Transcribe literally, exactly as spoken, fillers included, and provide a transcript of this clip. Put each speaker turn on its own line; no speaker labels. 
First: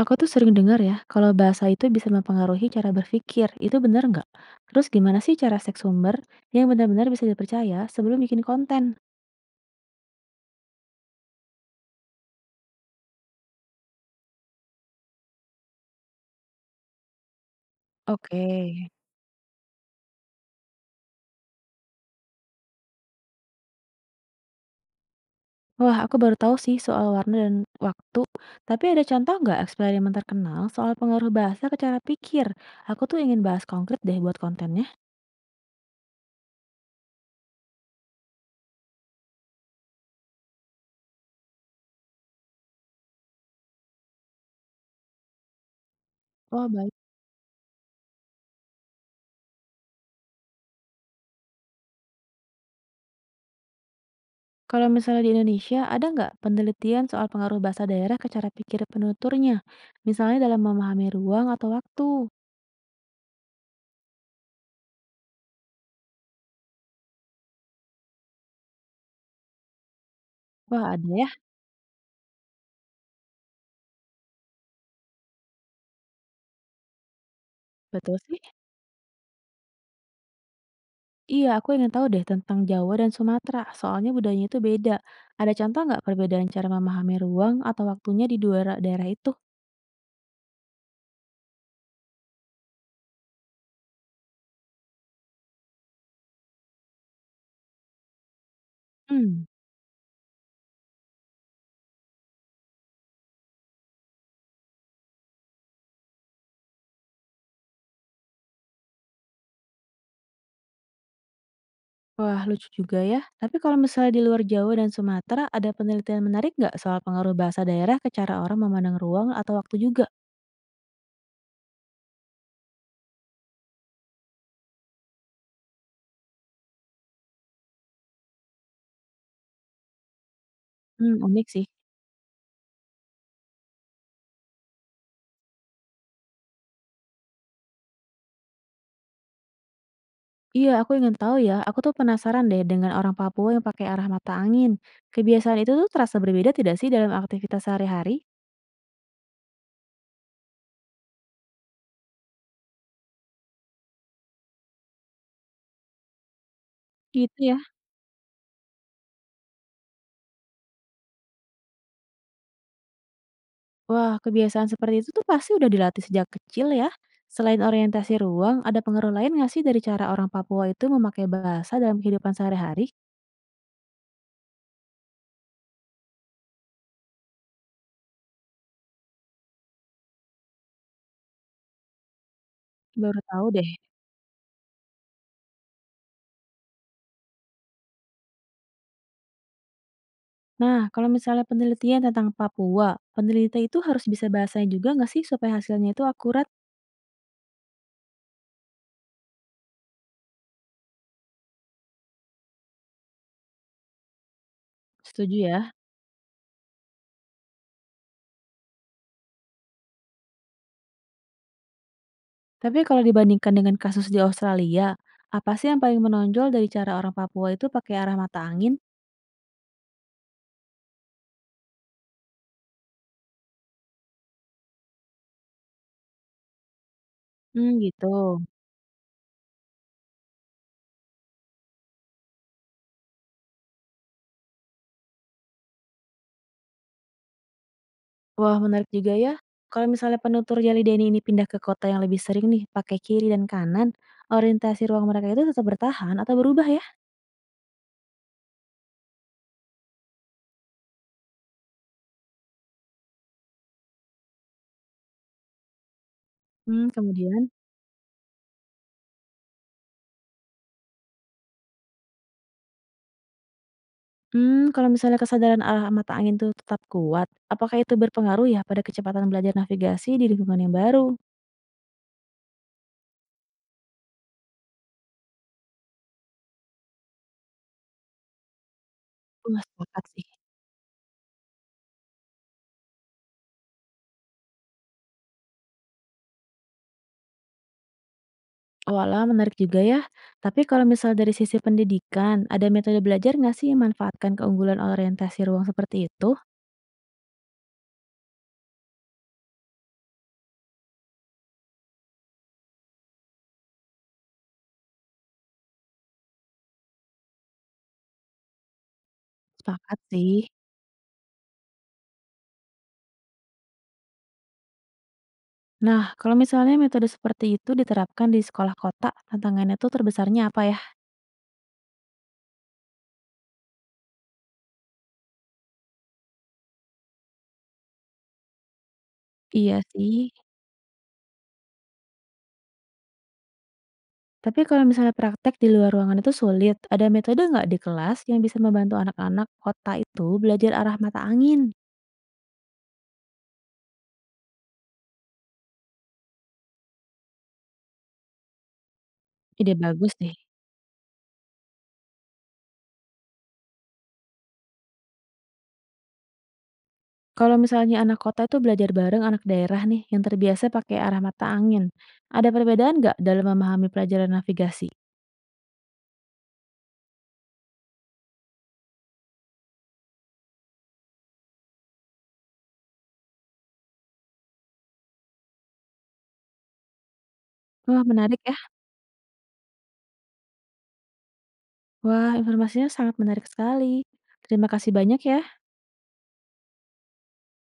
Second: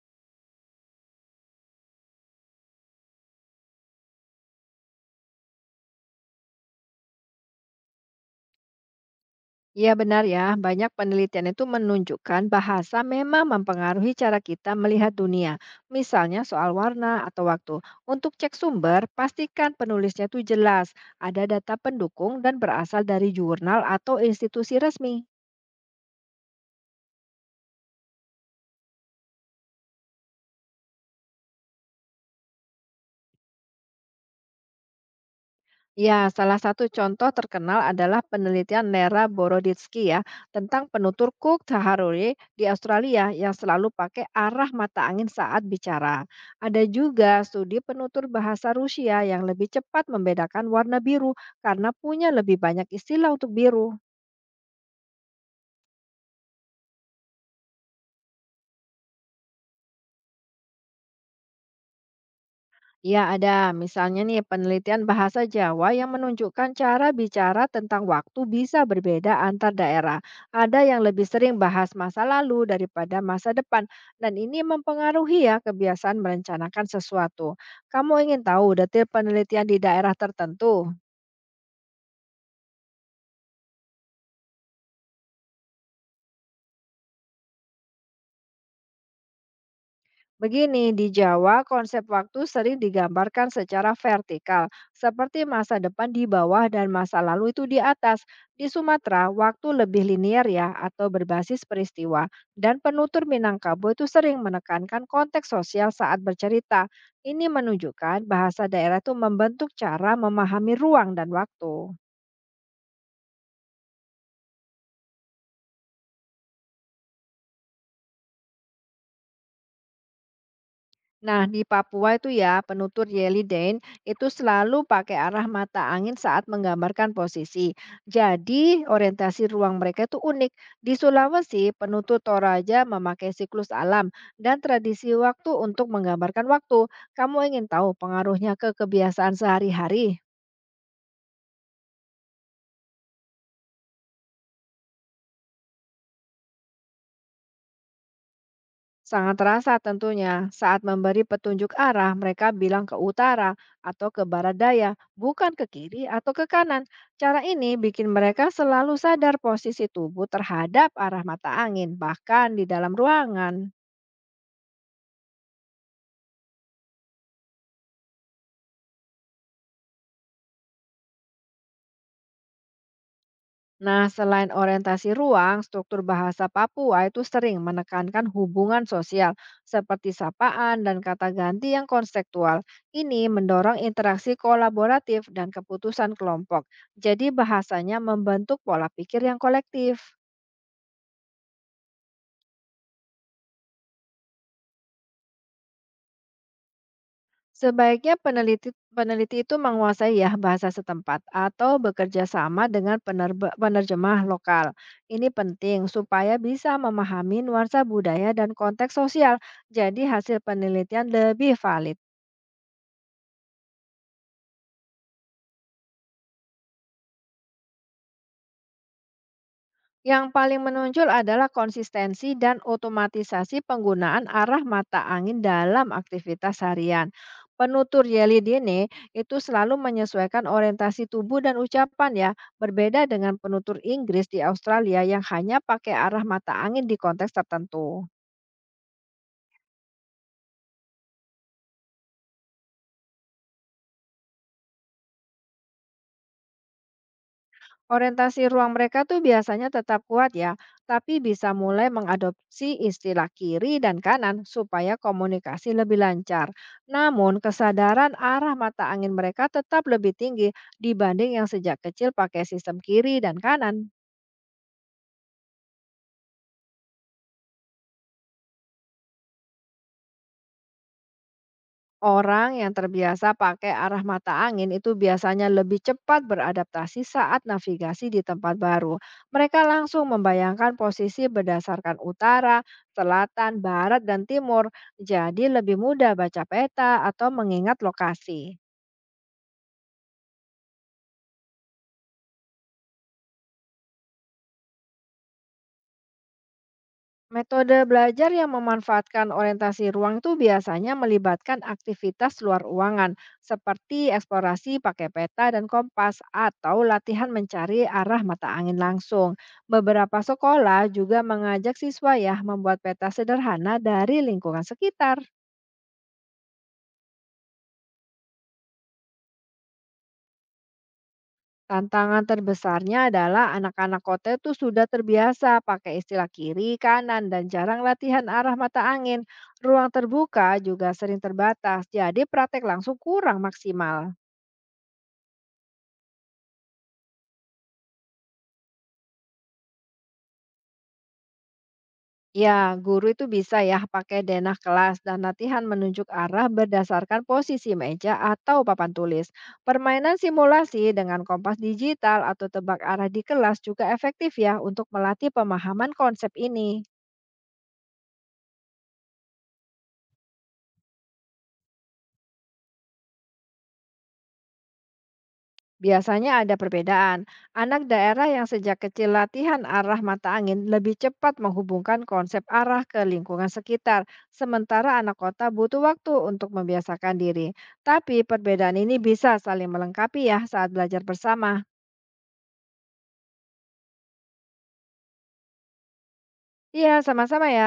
Aku tuh sering dengar ya, kalau bahasa itu bisa mempengaruhi cara berpikir. Itu benar nggak? Terus gimana sih cara cek sumber yang benar-benar bisa dipercaya sebelum bikin konten?
Iya benar ya, banyak penelitian itu menunjukkan bahasa memang mempengaruhi cara kita melihat dunia. Misalnya soal warna atau waktu. Untuk
Oke.
cek sumber, pastikan penulisnya itu jelas, ada data pendukung dan berasal dari jurnal atau institusi resmi.
Wah, aku baru tahu sih soal warna dan waktu. Tapi ada contoh nggak eksperimen terkenal soal pengaruh bahasa ke cara pikir? Aku tuh ingin bahas konkret deh buat kontennya.
Ya, salah satu contoh terkenal adalah penelitian Nera Boroditsky ya tentang penutur Cook Taharori di Australia yang selalu pakai arah mata angin saat bicara.
Wah
Ada
baik.
juga studi penutur bahasa Rusia yang lebih cepat membedakan warna biru karena punya lebih banyak istilah untuk biru.
Kalau misalnya di Indonesia, ada nggak penelitian soal pengaruh bahasa daerah ke cara pikir penuturnya? Misalnya dalam memahami ruang atau waktu.
Ya, ada. Misalnya nih, penelitian bahasa Jawa yang menunjukkan cara bicara tentang waktu bisa berbeda antar daerah. Ada
Wah,
yang
ada
lebih
ya.
sering bahas masa lalu daripada masa depan, dan ini mempengaruhi ya kebiasaan merencanakan sesuatu. Kamu
Betul sih.
ingin tahu detail penelitian di daerah tertentu?
Iya, aku ingin tahu deh tentang Jawa dan Sumatera, soalnya budayanya itu beda. Ada contoh nggak perbedaan cara memahami ruang atau waktunya di dua ra- daerah itu?
Begini, di Jawa konsep waktu sering digambarkan secara vertikal, seperti masa depan di bawah dan masa lalu itu di atas. Di Sumatera,
Hmm,
waktu lebih linier ya atau berbasis peristiwa. Dan penutur Minangkabau itu sering menekankan konteks sosial saat bercerita. Ini menunjukkan bahasa daerah itu membentuk cara memahami ruang dan waktu.
wah lucu juga ya. Tapi kalau misalnya di luar Jawa dan Sumatera, ada penelitian menarik nggak soal pengaruh bahasa daerah ke cara orang memandang ruang atau waktu juga?
Nah, di Papua itu ya, penutur Yellowden itu selalu pakai arah mata angin saat menggambarkan posisi. Jadi, orientasi ruang mereka itu unik. Di
Hmm, unik
Sulawesi,
sih.
penutur Toraja memakai siklus alam dan tradisi waktu untuk menggambarkan waktu. Kamu ingin tahu pengaruhnya ke kebiasaan sehari-hari?
Iya, aku ingin tahu ya. Aku tuh penasaran deh dengan orang Papua yang pakai arah mata angin. Kebiasaan itu tuh terasa berbeda tidak sih dalam aktivitas sehari-hari?
Sangat terasa tentunya saat memberi petunjuk arah mereka bilang ke utara atau ke barat daya, bukan ke kiri atau ke kanan. Cara
Gitu ya.
ini bikin mereka selalu sadar posisi tubuh terhadap arah mata angin, bahkan di dalam ruangan.
Wah, kebiasaan seperti itu tuh pasti udah dilatih sejak kecil ya. Selain orientasi ruang, ada pengaruh lain nggak sih dari cara orang Papua itu memakai bahasa dalam kehidupan sehari-hari?
Nah, selain orientasi ruang, struktur bahasa Papua itu sering menekankan hubungan sosial seperti sapaan dan kata ganti yang konseptual. Ini
Baru tahu deh.
mendorong interaksi kolaboratif dan keputusan kelompok. Jadi bahasanya membentuk pola pikir yang kolektif.
Nah, kalau misalnya penelitian tentang Papua, peneliti itu harus bisa bahasanya juga nggak sih supaya hasilnya itu akurat?
Sebaiknya peneliti peneliti itu menguasai ya bahasa setempat atau bekerja sama dengan penerba- penerjemah lokal. Ini
Setuju ya.
penting supaya bisa memahami nuansa budaya dan konteks sosial. Jadi hasil penelitian lebih valid.
Tapi kalau dibandingkan dengan kasus di Australia, apa sih yang paling menonjol dari cara orang Papua itu pakai arah mata angin?
Yang paling menonjol adalah konsistensi dan otomatisasi penggunaan arah mata angin dalam aktivitas harian.
Hmm,
Penutur
gitu.
Yeli Dene itu selalu menyesuaikan orientasi tubuh dan ucapan ya, berbeda dengan penutur Inggris di Australia yang hanya pakai arah mata angin di konteks tertentu.
Wah, menarik juga ya. Kalau misalnya penutur Jelly Denny ini pindah ke kota yang lebih sering nih, pakai kiri dan kanan, orientasi ruang mereka itu tetap bertahan atau berubah ya?
Orientasi ruang mereka tuh biasanya tetap kuat ya, tapi bisa mulai mengadopsi istilah kiri dan kanan supaya komunikasi lebih lancar.
Hmm,
Namun,
kemudian,
kesadaran arah mata angin mereka tetap lebih tinggi dibanding yang sejak kecil pakai sistem kiri dan kanan.
hmm, kalau misalnya kesadaran arah mata angin itu tetap kuat, apakah itu berpengaruh ya pada kecepatan belajar navigasi di lingkungan yang baru?
Orang yang terbiasa pakai arah mata angin itu biasanya lebih cepat beradaptasi saat navigasi di tempat baru. Mereka
Wah,
langsung
sepakat sih.
membayangkan posisi berdasarkan utara, selatan, barat, dan timur, jadi lebih mudah baca peta atau mengingat lokasi.
Walah, menarik juga ya. Tapi kalau misal dari sisi pendidikan, ada metode belajar nggak sih yang manfaatkan keunggulan orientasi ruang seperti itu?
Metode belajar yang memanfaatkan orientasi ruang itu biasanya melibatkan aktivitas luar ruangan, seperti eksplorasi pakai peta dan kompas, atau latihan mencari arah mata angin langsung.
Sepakat
Beberapa
sih.
sekolah juga mengajak siswa ya membuat peta sederhana dari lingkungan sekitar.
Nah, kalau misalnya metode seperti itu diterapkan di sekolah kota, tantangannya tuh terbesarnya apa ya?
Tantangan terbesarnya adalah anak-anak kota itu sudah terbiasa pakai istilah kiri, kanan, dan jarang latihan arah mata angin.
Iya
Ruang
sih.
terbuka juga sering terbatas, jadi praktek langsung kurang maksimal.
Tapi kalau misalnya praktek di luar ruangan itu sulit, ada metode nggak di kelas yang bisa membantu anak-anak kota itu belajar arah mata angin?
Ya, guru itu bisa ya pakai denah kelas dan latihan menunjuk arah berdasarkan posisi meja atau papan tulis.
Ide bagus
Permainan
nih.
simulasi dengan kompas digital atau tebak arah di kelas juga efektif ya untuk melatih pemahaman konsep ini.
Kalau misalnya anak kota itu belajar bareng anak daerah nih, yang terbiasa pakai arah mata angin, ada perbedaan nggak dalam memahami pelajaran navigasi?
Biasanya ada perbedaan. Anak daerah yang sejak kecil latihan arah mata angin lebih cepat menghubungkan konsep arah ke lingkungan sekitar, sementara anak kota butuh waktu untuk membiasakan diri.
Wah,
Tapi
menarik ya.
perbedaan ini bisa saling melengkapi ya saat belajar bersama.
Wah, informasinya sangat menarik sekali. Terima kasih banyak ya.
Iya, sama-sama ya.